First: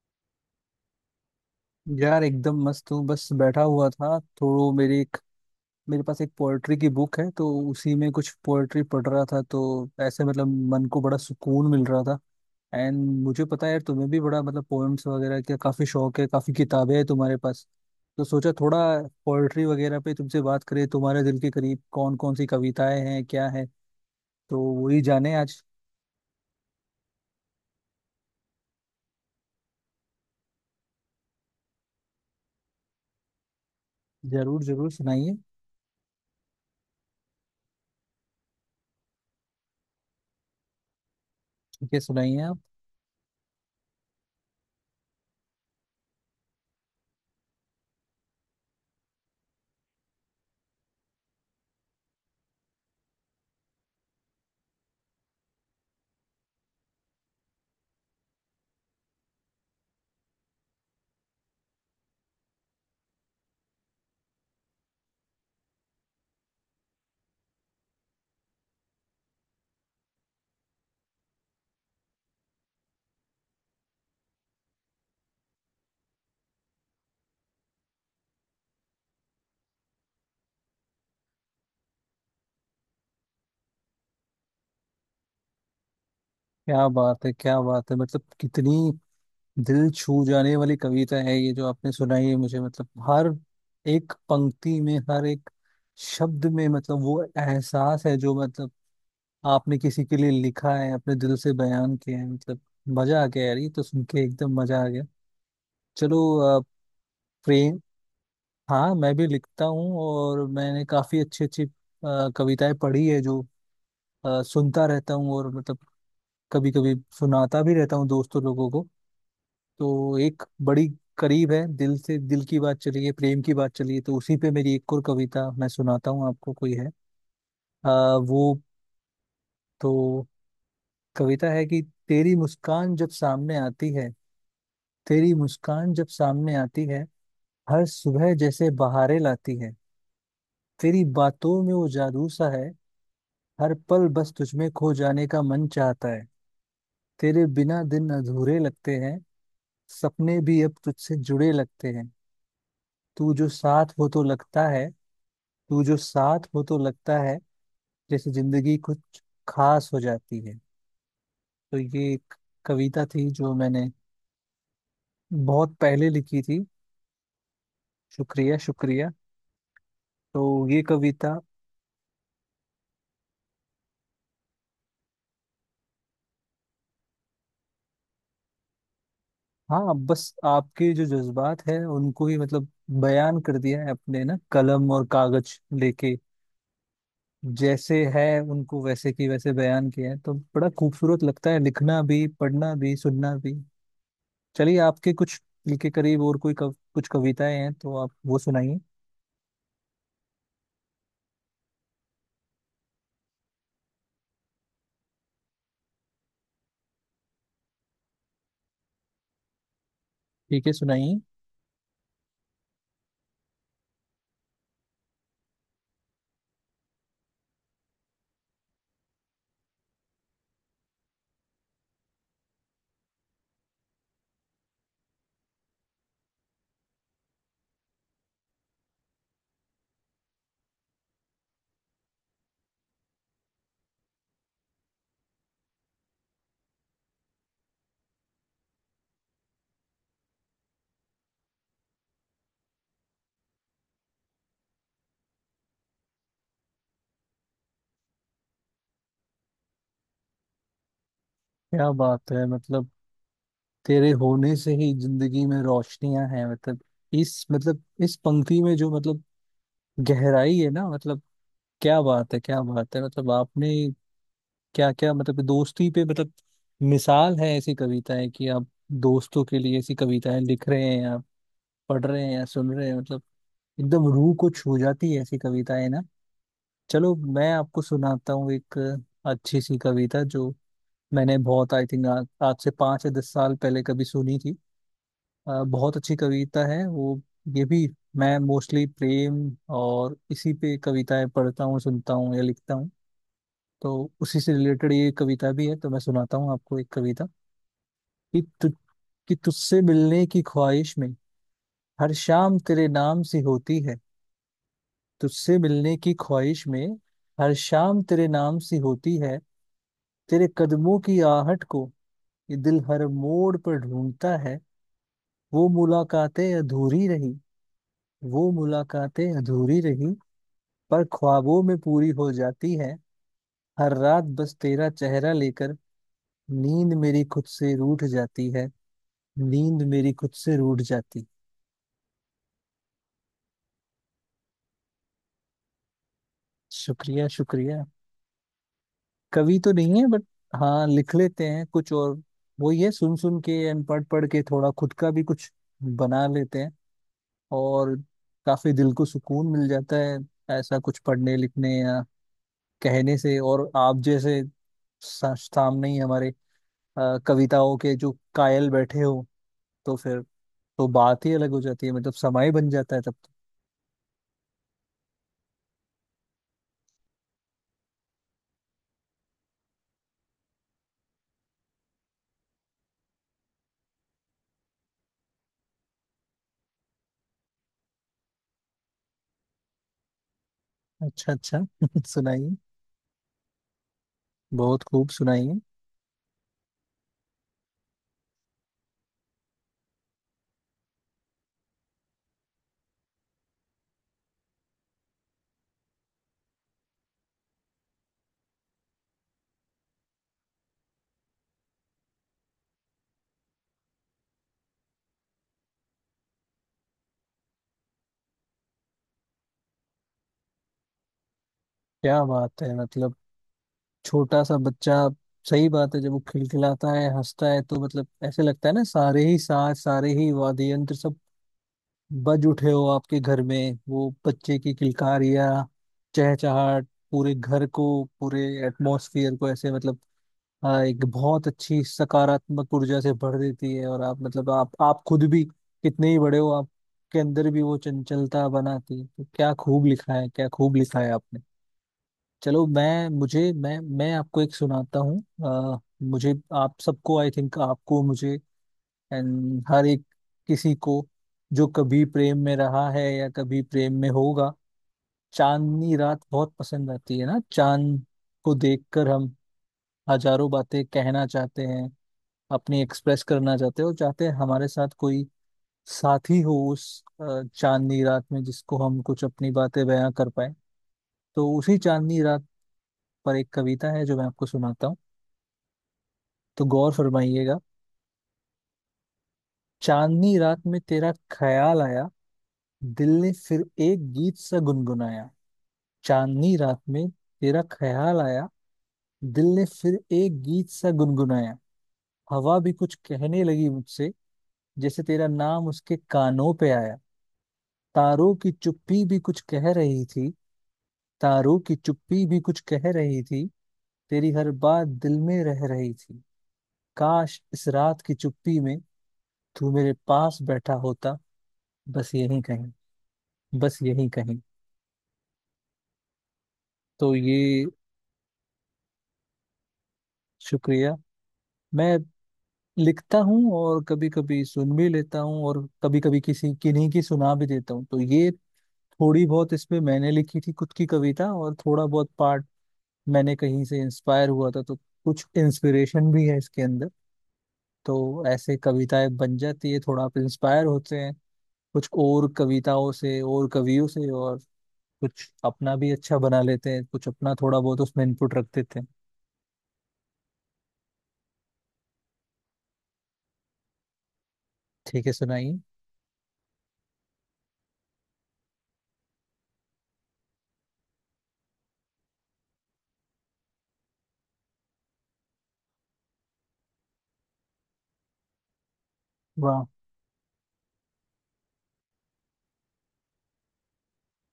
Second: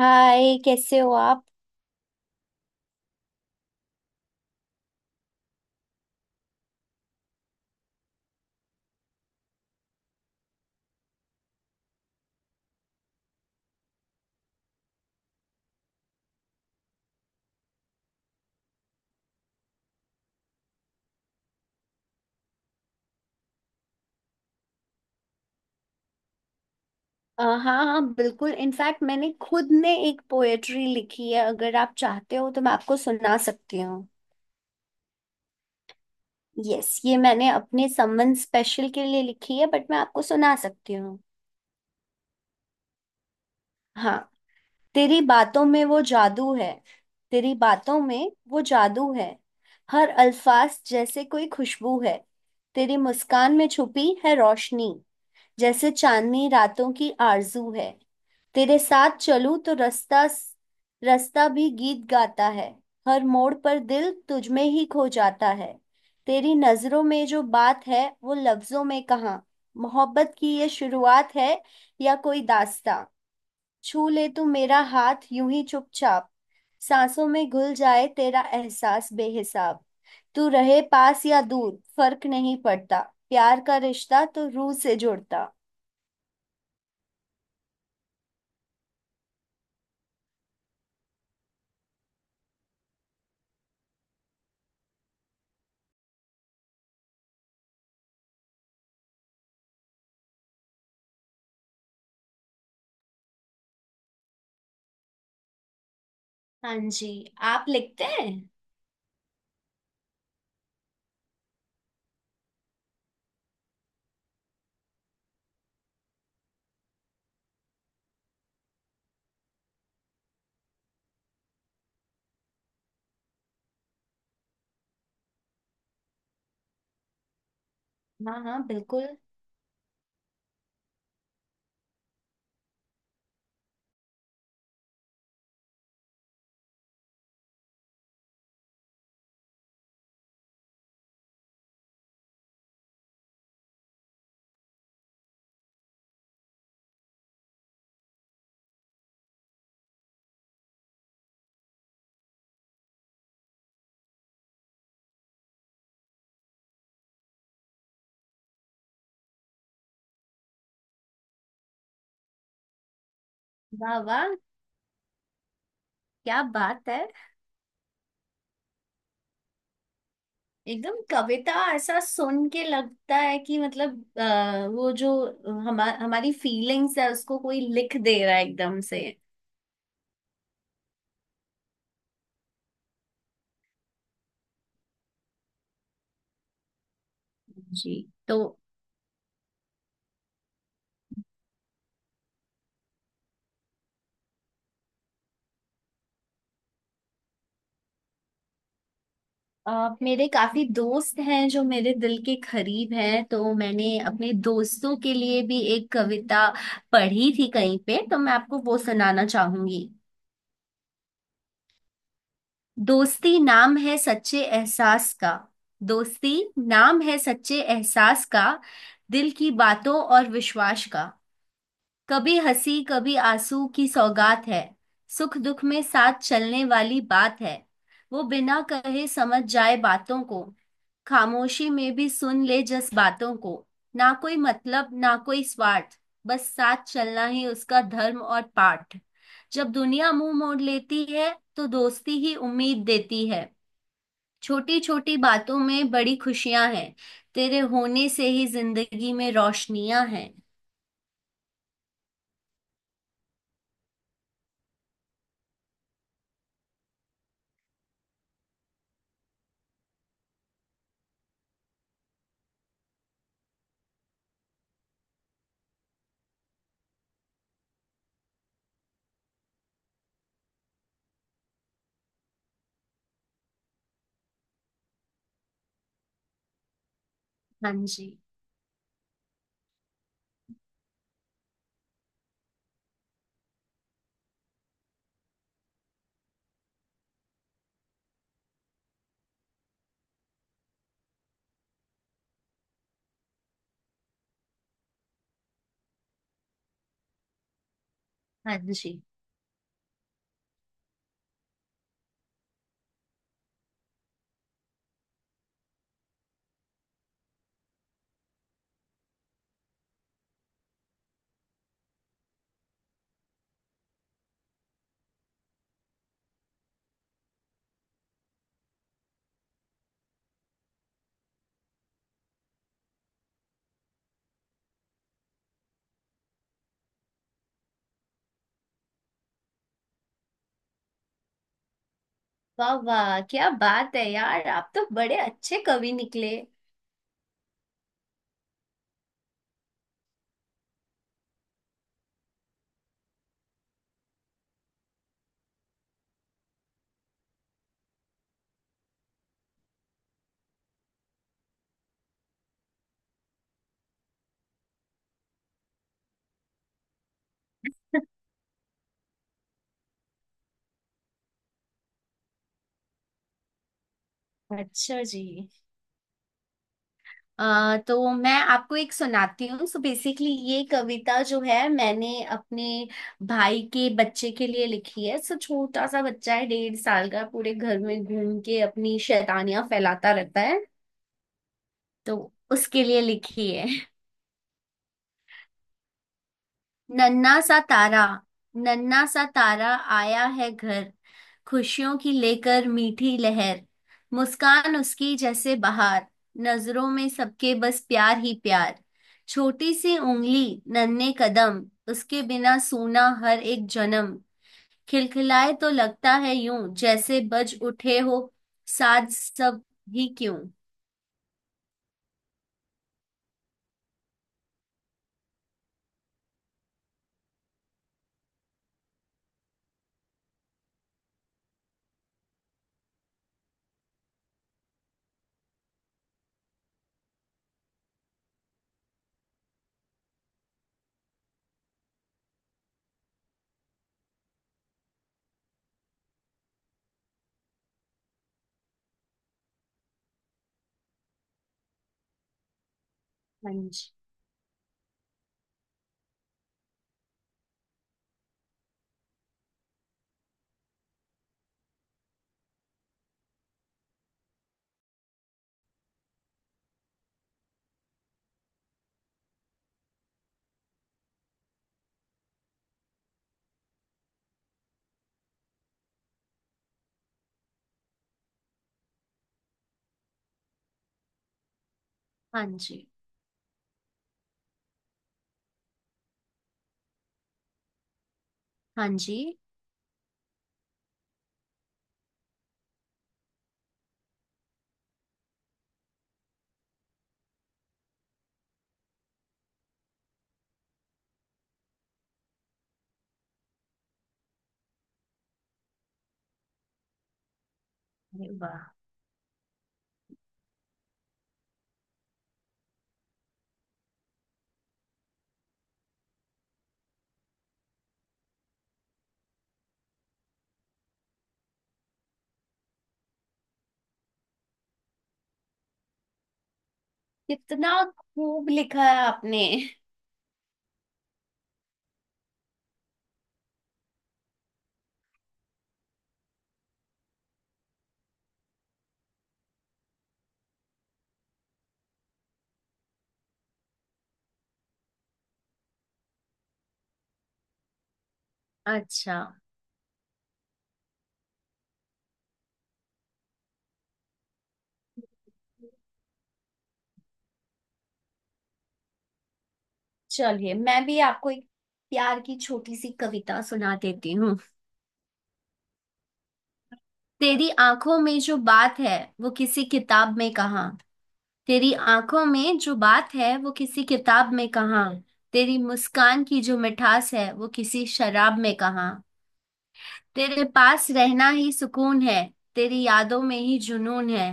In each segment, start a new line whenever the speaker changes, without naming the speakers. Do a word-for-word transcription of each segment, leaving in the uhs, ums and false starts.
हाय, कैसे हो आप।
यार एकदम मस्त हूँ। बस बैठा हुआ था तो मेरी एक मेरे पास एक पोएट्री की बुक है तो उसी में कुछ पोएट्री पढ़ रहा था तो ऐसे मतलब मन को बड़ा सुकून मिल रहा था। एंड मुझे पता है यार तुम्हें भी बड़ा मतलब पोएम्स वगैरह का काफी शौक है, काफी किताबें हैं तुम्हारे पास। तो सोचा थोड़ा पोएट्री वगैरह पे तुमसे बात करें, तुम्हारे दिल के करीब कौन कौन सी कविताएं हैं, क्या है, तो वही जाने आज।
अ, हाँ हाँ बिल्कुल। इनफैक्ट मैंने खुद ने एक पोएट्री लिखी है। अगर आप चाहते हो तो मैं आपको सुना सकती हूँ।
जरूर जरूर सुनाइए।
यस, ये मैंने अपने समवन स्पेशल के लिए लिखी है, बट मैं आपको सुना सकती हूँ।
ठीक है, सुनाइए आप।
हाँ। तेरी बातों में वो जादू है, तेरी बातों में वो जादू है, हर अल्फाज जैसे कोई खुशबू है। तेरी मुस्कान में छुपी है रोशनी, जैसे चांदनी रातों की आरजू है। तेरे साथ चलूं तो रास्ता, रास्ता भी गीत गाता है, हर मोड़ पर दिल तुझ में ही खो जाता है। तेरी नजरों में जो बात है वो लफ्जों में कहाँ, मोहब्बत की ये शुरुआत है या कोई दास्तां। छू ले तू मेरा हाथ यूं ही चुपचाप, सांसों में घुल जाए तेरा एहसास बेहिसाब। तू रहे पास या दूर फर्क नहीं पड़ता, प्यार का रिश्ता तो रूह से जुड़ता।
क्या बात है, क्या बात है, मतलब कितनी दिल छू जाने वाली कविता है ये जो आपने सुनाई है मुझे। मतलब हर एक पंक्ति में, हर एक शब्द में मतलब वो एहसास है जो मतलब आपने किसी के लिए लिखा है, अपने दिल से बयान किया है। मतलब मजा आ गया यार, ये तो सुन के एकदम मजा आ गया। चलो, अ,
हाँ जी, आप
प्रेम।
लिखते हैं?
हाँ, मैं भी लिखता हूँ और मैंने काफी अच्छी अच्छी अ, कविताएं पढ़ी है, जो अ, सुनता रहता हूँ और मतलब कभी कभी सुनाता भी रहता हूँ दोस्तों लोगों को। तो एक बड़ी करीब है, दिल से दिल की बात चली है, प्रेम की बात चली है तो उसी पे मेरी एक और कविता मैं सुनाता हूँ आपको। कोई है आ,
हाँ हाँ
वो।
बिल्कुल।
तो कविता है कि तेरी मुस्कान जब सामने आती है, तेरी मुस्कान जब सामने आती है, हर सुबह जैसे बहारें लाती है। तेरी बातों में वो जादू सा है, हर पल बस तुझमें खो जाने का मन चाहता है। तेरे बिना दिन अधूरे लगते हैं, सपने भी अब तुझसे जुड़े लगते हैं। तू जो साथ हो तो लगता है, तू जो साथ हो तो लगता है, जैसे जिंदगी कुछ खास हो जाती है। तो ये एक कविता थी जो मैंने
वाह वाह,
बहुत पहले लिखी
क्या
थी।
बात है।
शुक्रिया, शुक्रिया। तो ये
एकदम
कविता
कविता ऐसा सुन के लगता है कि मतलब आ, वो जो हमा, हमारी फीलिंग्स है उसको कोई लिख दे रहा है एकदम से।
हाँ, बस आपके जो जज्बात है उनको ही मतलब बयान कर दिया है अपने, ना कलम और कागज लेके
जी।
जैसे है
तो
उनको वैसे की वैसे बयान किया है, तो बड़ा खूबसूरत लगता है लिखना भी, पढ़ना भी, सुनना भी। चलिए आपके कुछ दिल के करीब और कोई कव, कुछ कविताएं हैं तो आप वो सुनाइए।
अ, मेरे काफी दोस्त हैं जो मेरे दिल के करीब हैं, तो मैंने अपने दोस्तों के लिए भी एक कविता पढ़ी थी कहीं पे, तो मैं आपको वो सुनाना चाहूंगी।
ठीक है, सुनाइए।
दोस्ती नाम है सच्चे एहसास का, दोस्ती नाम है सच्चे एहसास का, दिल की बातों और विश्वास का। कभी हंसी कभी आंसू की सौगात है, सुख दुख में साथ चलने वाली बात है। वो बिना कहे समझ जाए बातों को, खामोशी में भी सुन ले जस बातों को। ना कोई मतलब ना कोई स्वार्थ, बस साथ चलना ही उसका धर्म और पाठ। जब दुनिया मुंह मोड़ लेती है तो दोस्ती ही उम्मीद देती है। छोटी छोटी बातों में बड़ी खुशियां हैं, तेरे होने से ही जिंदगी में रोशनियां हैं।
क्या बात है, मतलब तेरे होने से ही जिंदगी में रोशनियां हैं, मतलब इस मतलब इस पंक्ति में जो मतलब गहराई है ना, मतलब क्या बात है, क्या बात है, मतलब आपने क्या क्या मतलब दोस्ती पे मतलब मिसाल है ऐसी कविताएं कि आप दोस्तों के लिए ऐसी कविताएं लिख रहे हैं, आप पढ़ रहे हैं या सुन रहे हैं, मतलब एकदम रूह को छू जाती है ऐसी कविताएं ना। चलो, मैं
हाँ
आपको
जी।
सुनाता हूँ एक अच्छी सी कविता जो मैंने बहुत, आई थिंक, आज आज से पाँच या दस साल पहले कभी सुनी थी। अ, बहुत अच्छी कविता है वो। ये भी मैं मोस्टली प्रेम और इसी पे कविताएं पढ़ता हूँ, सुनता हूँ या लिखता हूँ। तो उसी से रिलेटेड ये कविता भी है, तो मैं सुनाता हूँ आपको एक कविता कि
हाँ
तु,
जी।
कि तुझसे मिलने की ख्वाहिश में हर शाम तेरे नाम सी होती है। तुझसे मिलने की ख्वाहिश में हर शाम तेरे नाम सी होती है। तेरे कदमों की आहट को ये दिल हर मोड़ पर ढूंढता है। वो मुलाकातें अधूरी रही, वो मुलाकातें अधूरी रही पर ख्वाबों में पूरी हो जाती है। हर रात बस तेरा चेहरा लेकर नींद मेरी खुद से रूठ जाती है, नींद मेरी खुद से रूठ जाती।
वाह वाह, क्या बात है यार, आप तो बड़े अच्छे कवि निकले।
शुक्रिया, शुक्रिया। कवि तो नहीं है बट हाँ, लिख लेते हैं कुछ और। वो ये सुन सुन के एंड पढ़ पढ़ के थोड़ा खुद का भी कुछ बना लेते हैं, और काफी दिल को सुकून मिल जाता है ऐसा कुछ पढ़ने, लिखने या कहने से। और आप जैसे सा- सामने ही हमारे अ, कविताओं के जो कायल बैठे हो तो फिर, तो बात ही अलग हो जाती है, मतलब समय बन जाता है तब।
अच्छा जी। आ, तो मैं आपको एक सुनाती हूँ। सो बेसिकली ये कविता जो है मैंने अपने भाई के बच्चे के लिए लिखी है। सो छोटा सा बच्चा है, डेढ़ साल का, पूरे घर में घूम के अपनी शैतानियां फैलाता रहता है,
तो अच्छा अच्छा
तो
सुनाइए।
उसके लिए लिखी है।
बहुत खूब, सुनाइए।
नन्ना सा तारा, नन्ना सा तारा आया है घर, खुशियों की लेकर मीठी लहर। मुस्कान उसकी जैसे बहार, नजरों में सबके बस प्यार ही प्यार। छोटी सी उंगली नन्हे कदम, उसके बिना सूना हर एक जन्म। खिलखिलाए तो लगता है यूं जैसे बज उठे हो साज सब ही क्यों।
क्या बात है, मतलब छोटा सा बच्चा, सही बात है। जब वो खिलखिलाता है, हंसता है तो मतलब ऐसे लगता है ना सारे ही साज, सारे ही वाद्य यंत्र सब बज उठे हो आपके घर में। वो बच्चे की किलकारियाँ, चहचहाट पूरे घर को, पूरे एटमॉस्फियर को ऐसे मतलब हाँ एक बहुत अच्छी सकारात्मक ऊर्जा से भर देती है। और आप मतलब आप आप खुद भी कितने ही बड़े हो, आपके अंदर भी वो चंचलता बनाती है। तो क्या खूब लिखा है, क्या खूब लिखा है आपने। चलो, मैं मुझे
हाँ
मैं
जी।
मैं आपको एक सुनाता हूँ। अ, मुझे आप सबको, आई थिंक, आपको, मुझे एंड हर एक किसी को जो कभी प्रेम में रहा है या कभी प्रेम में होगा, चांदनी रात बहुत पसंद आती है ना। चांद को देखकर हम हजारों बातें कहना चाहते हैं, अपनी एक्सप्रेस करना चाहते हो, चाहते हैं हमारे साथ कोई साथी हो उस अ, चांदनी रात में, जिसको हम कुछ अपनी बातें बयां कर पाए। तो उसी चांदनी रात
हाँ जी।
पर एक कविता है जो मैं आपको सुनाता हूँ, तो गौर फरमाइएगा।
हाँ जी।
चांदनी रात में तेरा ख्याल आया, दिल ने फिर एक गीत सा गुनगुनाया। चांदनी रात में तेरा ख्याल आया, दिल ने फिर एक गीत सा गुनगुनाया। हवा भी कुछ कहने लगी मुझसे, जैसे तेरा नाम उसके कानों पे आया।
अरे
तारों की
वाह,
चुप्पी भी कुछ कह रही थी, तारों की चुप्पी भी कुछ कह रही थी, तेरी हर बात दिल में रह रही थी। काश इस रात की चुप्पी में तू मेरे पास बैठा होता, बस यहीं कहीं, बस यहीं कहीं। तो ये
कितना खूब लिखा है आपने।
शुक्रिया। मैं लिखता हूँ और कभी कभी सुन भी लेता हूँ और कभी कभी किसी किन्हीं की सुना भी देता हूँ। तो ये थोड़ी बहुत इसमें मैंने लिखी थी खुद की कविता और थोड़ा बहुत पार्ट मैंने कहीं से इंस्पायर हुआ था, तो कुछ इंस्पिरेशन भी है इसके अंदर। तो ऐसे कविताएं
अच्छा,
बन जाती है, थोड़ा आप इंस्पायर होते हैं कुछ और कविताओं से और कवियों से, और कुछ अपना भी अच्छा बना लेते हैं, कुछ अपना थोड़ा बहुत उसमें इनपुट रख देते हैं।
चलिए मैं भी आपको एक प्यार की छोटी सी कविता सुना देती हूँ।
ठीक है, सुनाइए।
तेरी आंखों में जो बात है वो किसी किताब में कहाँ, तेरी आंखों में जो बात है वो किसी किताब में कहाँ, तेरी मुस्कान की जो मिठास है वो किसी शराब में कहाँ।
वाह,
तेरे पास रहना ही सुकून है, तेरी यादों में ही जुनून है।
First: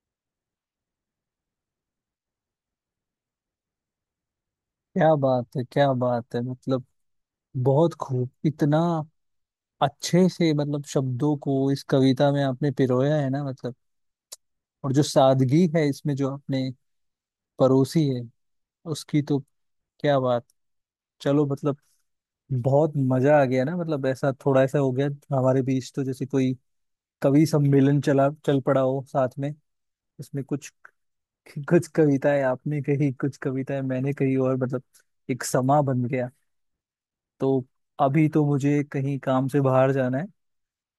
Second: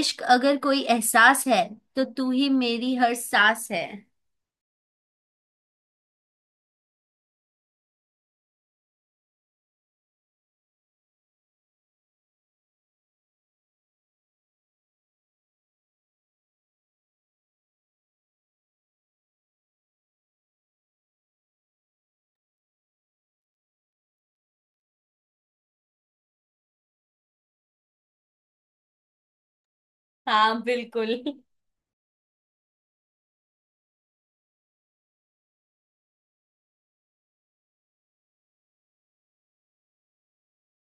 इश्क अगर कोई एहसास है तो तू ही मेरी हर सांस है।
क्या बात है, क्या बात है, मतलब बहुत खूब, इतना अच्छे से मतलब शब्दों को इस कविता में आपने पिरोया है ना, मतलब और जो सादगी है इसमें जो आपने परोसी है उसकी तो क्या बात। चलो, मतलब बहुत मजा आ गया ना, मतलब ऐसा थोड़ा ऐसा हो गया हमारे बीच तो, जैसे कोई कवि सम्मेलन चला, चल पड़ा हो साथ में। इसमें
हाँ
कुछ
बिल्कुल।
कुछ कविताएं आपने कही, कुछ कविताएं मैंने कही और मतलब एक समा बन गया। तो अभी तो मुझे कहीं काम से बाहर जाना है,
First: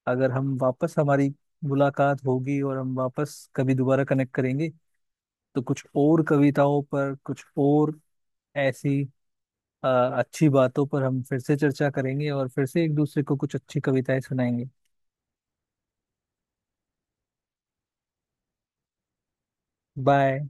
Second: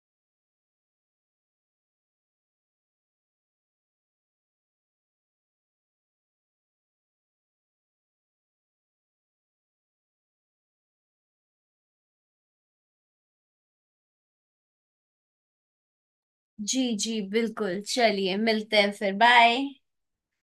अगर हम वापस हमारी मुलाकात होगी और हम वापस कभी दोबारा कनेक्ट करेंगे तो कुछ और कविताओं पर, कुछ और ऐसी अ, अच्छी बातों पर हम फिर से चर्चा करेंगे और फिर से एक दूसरे को कुछ अच्छी कविताएं सुनाएंगे।
जी जी बिल्कुल, चलिए मिलते हैं फिर, बाय।
बाय।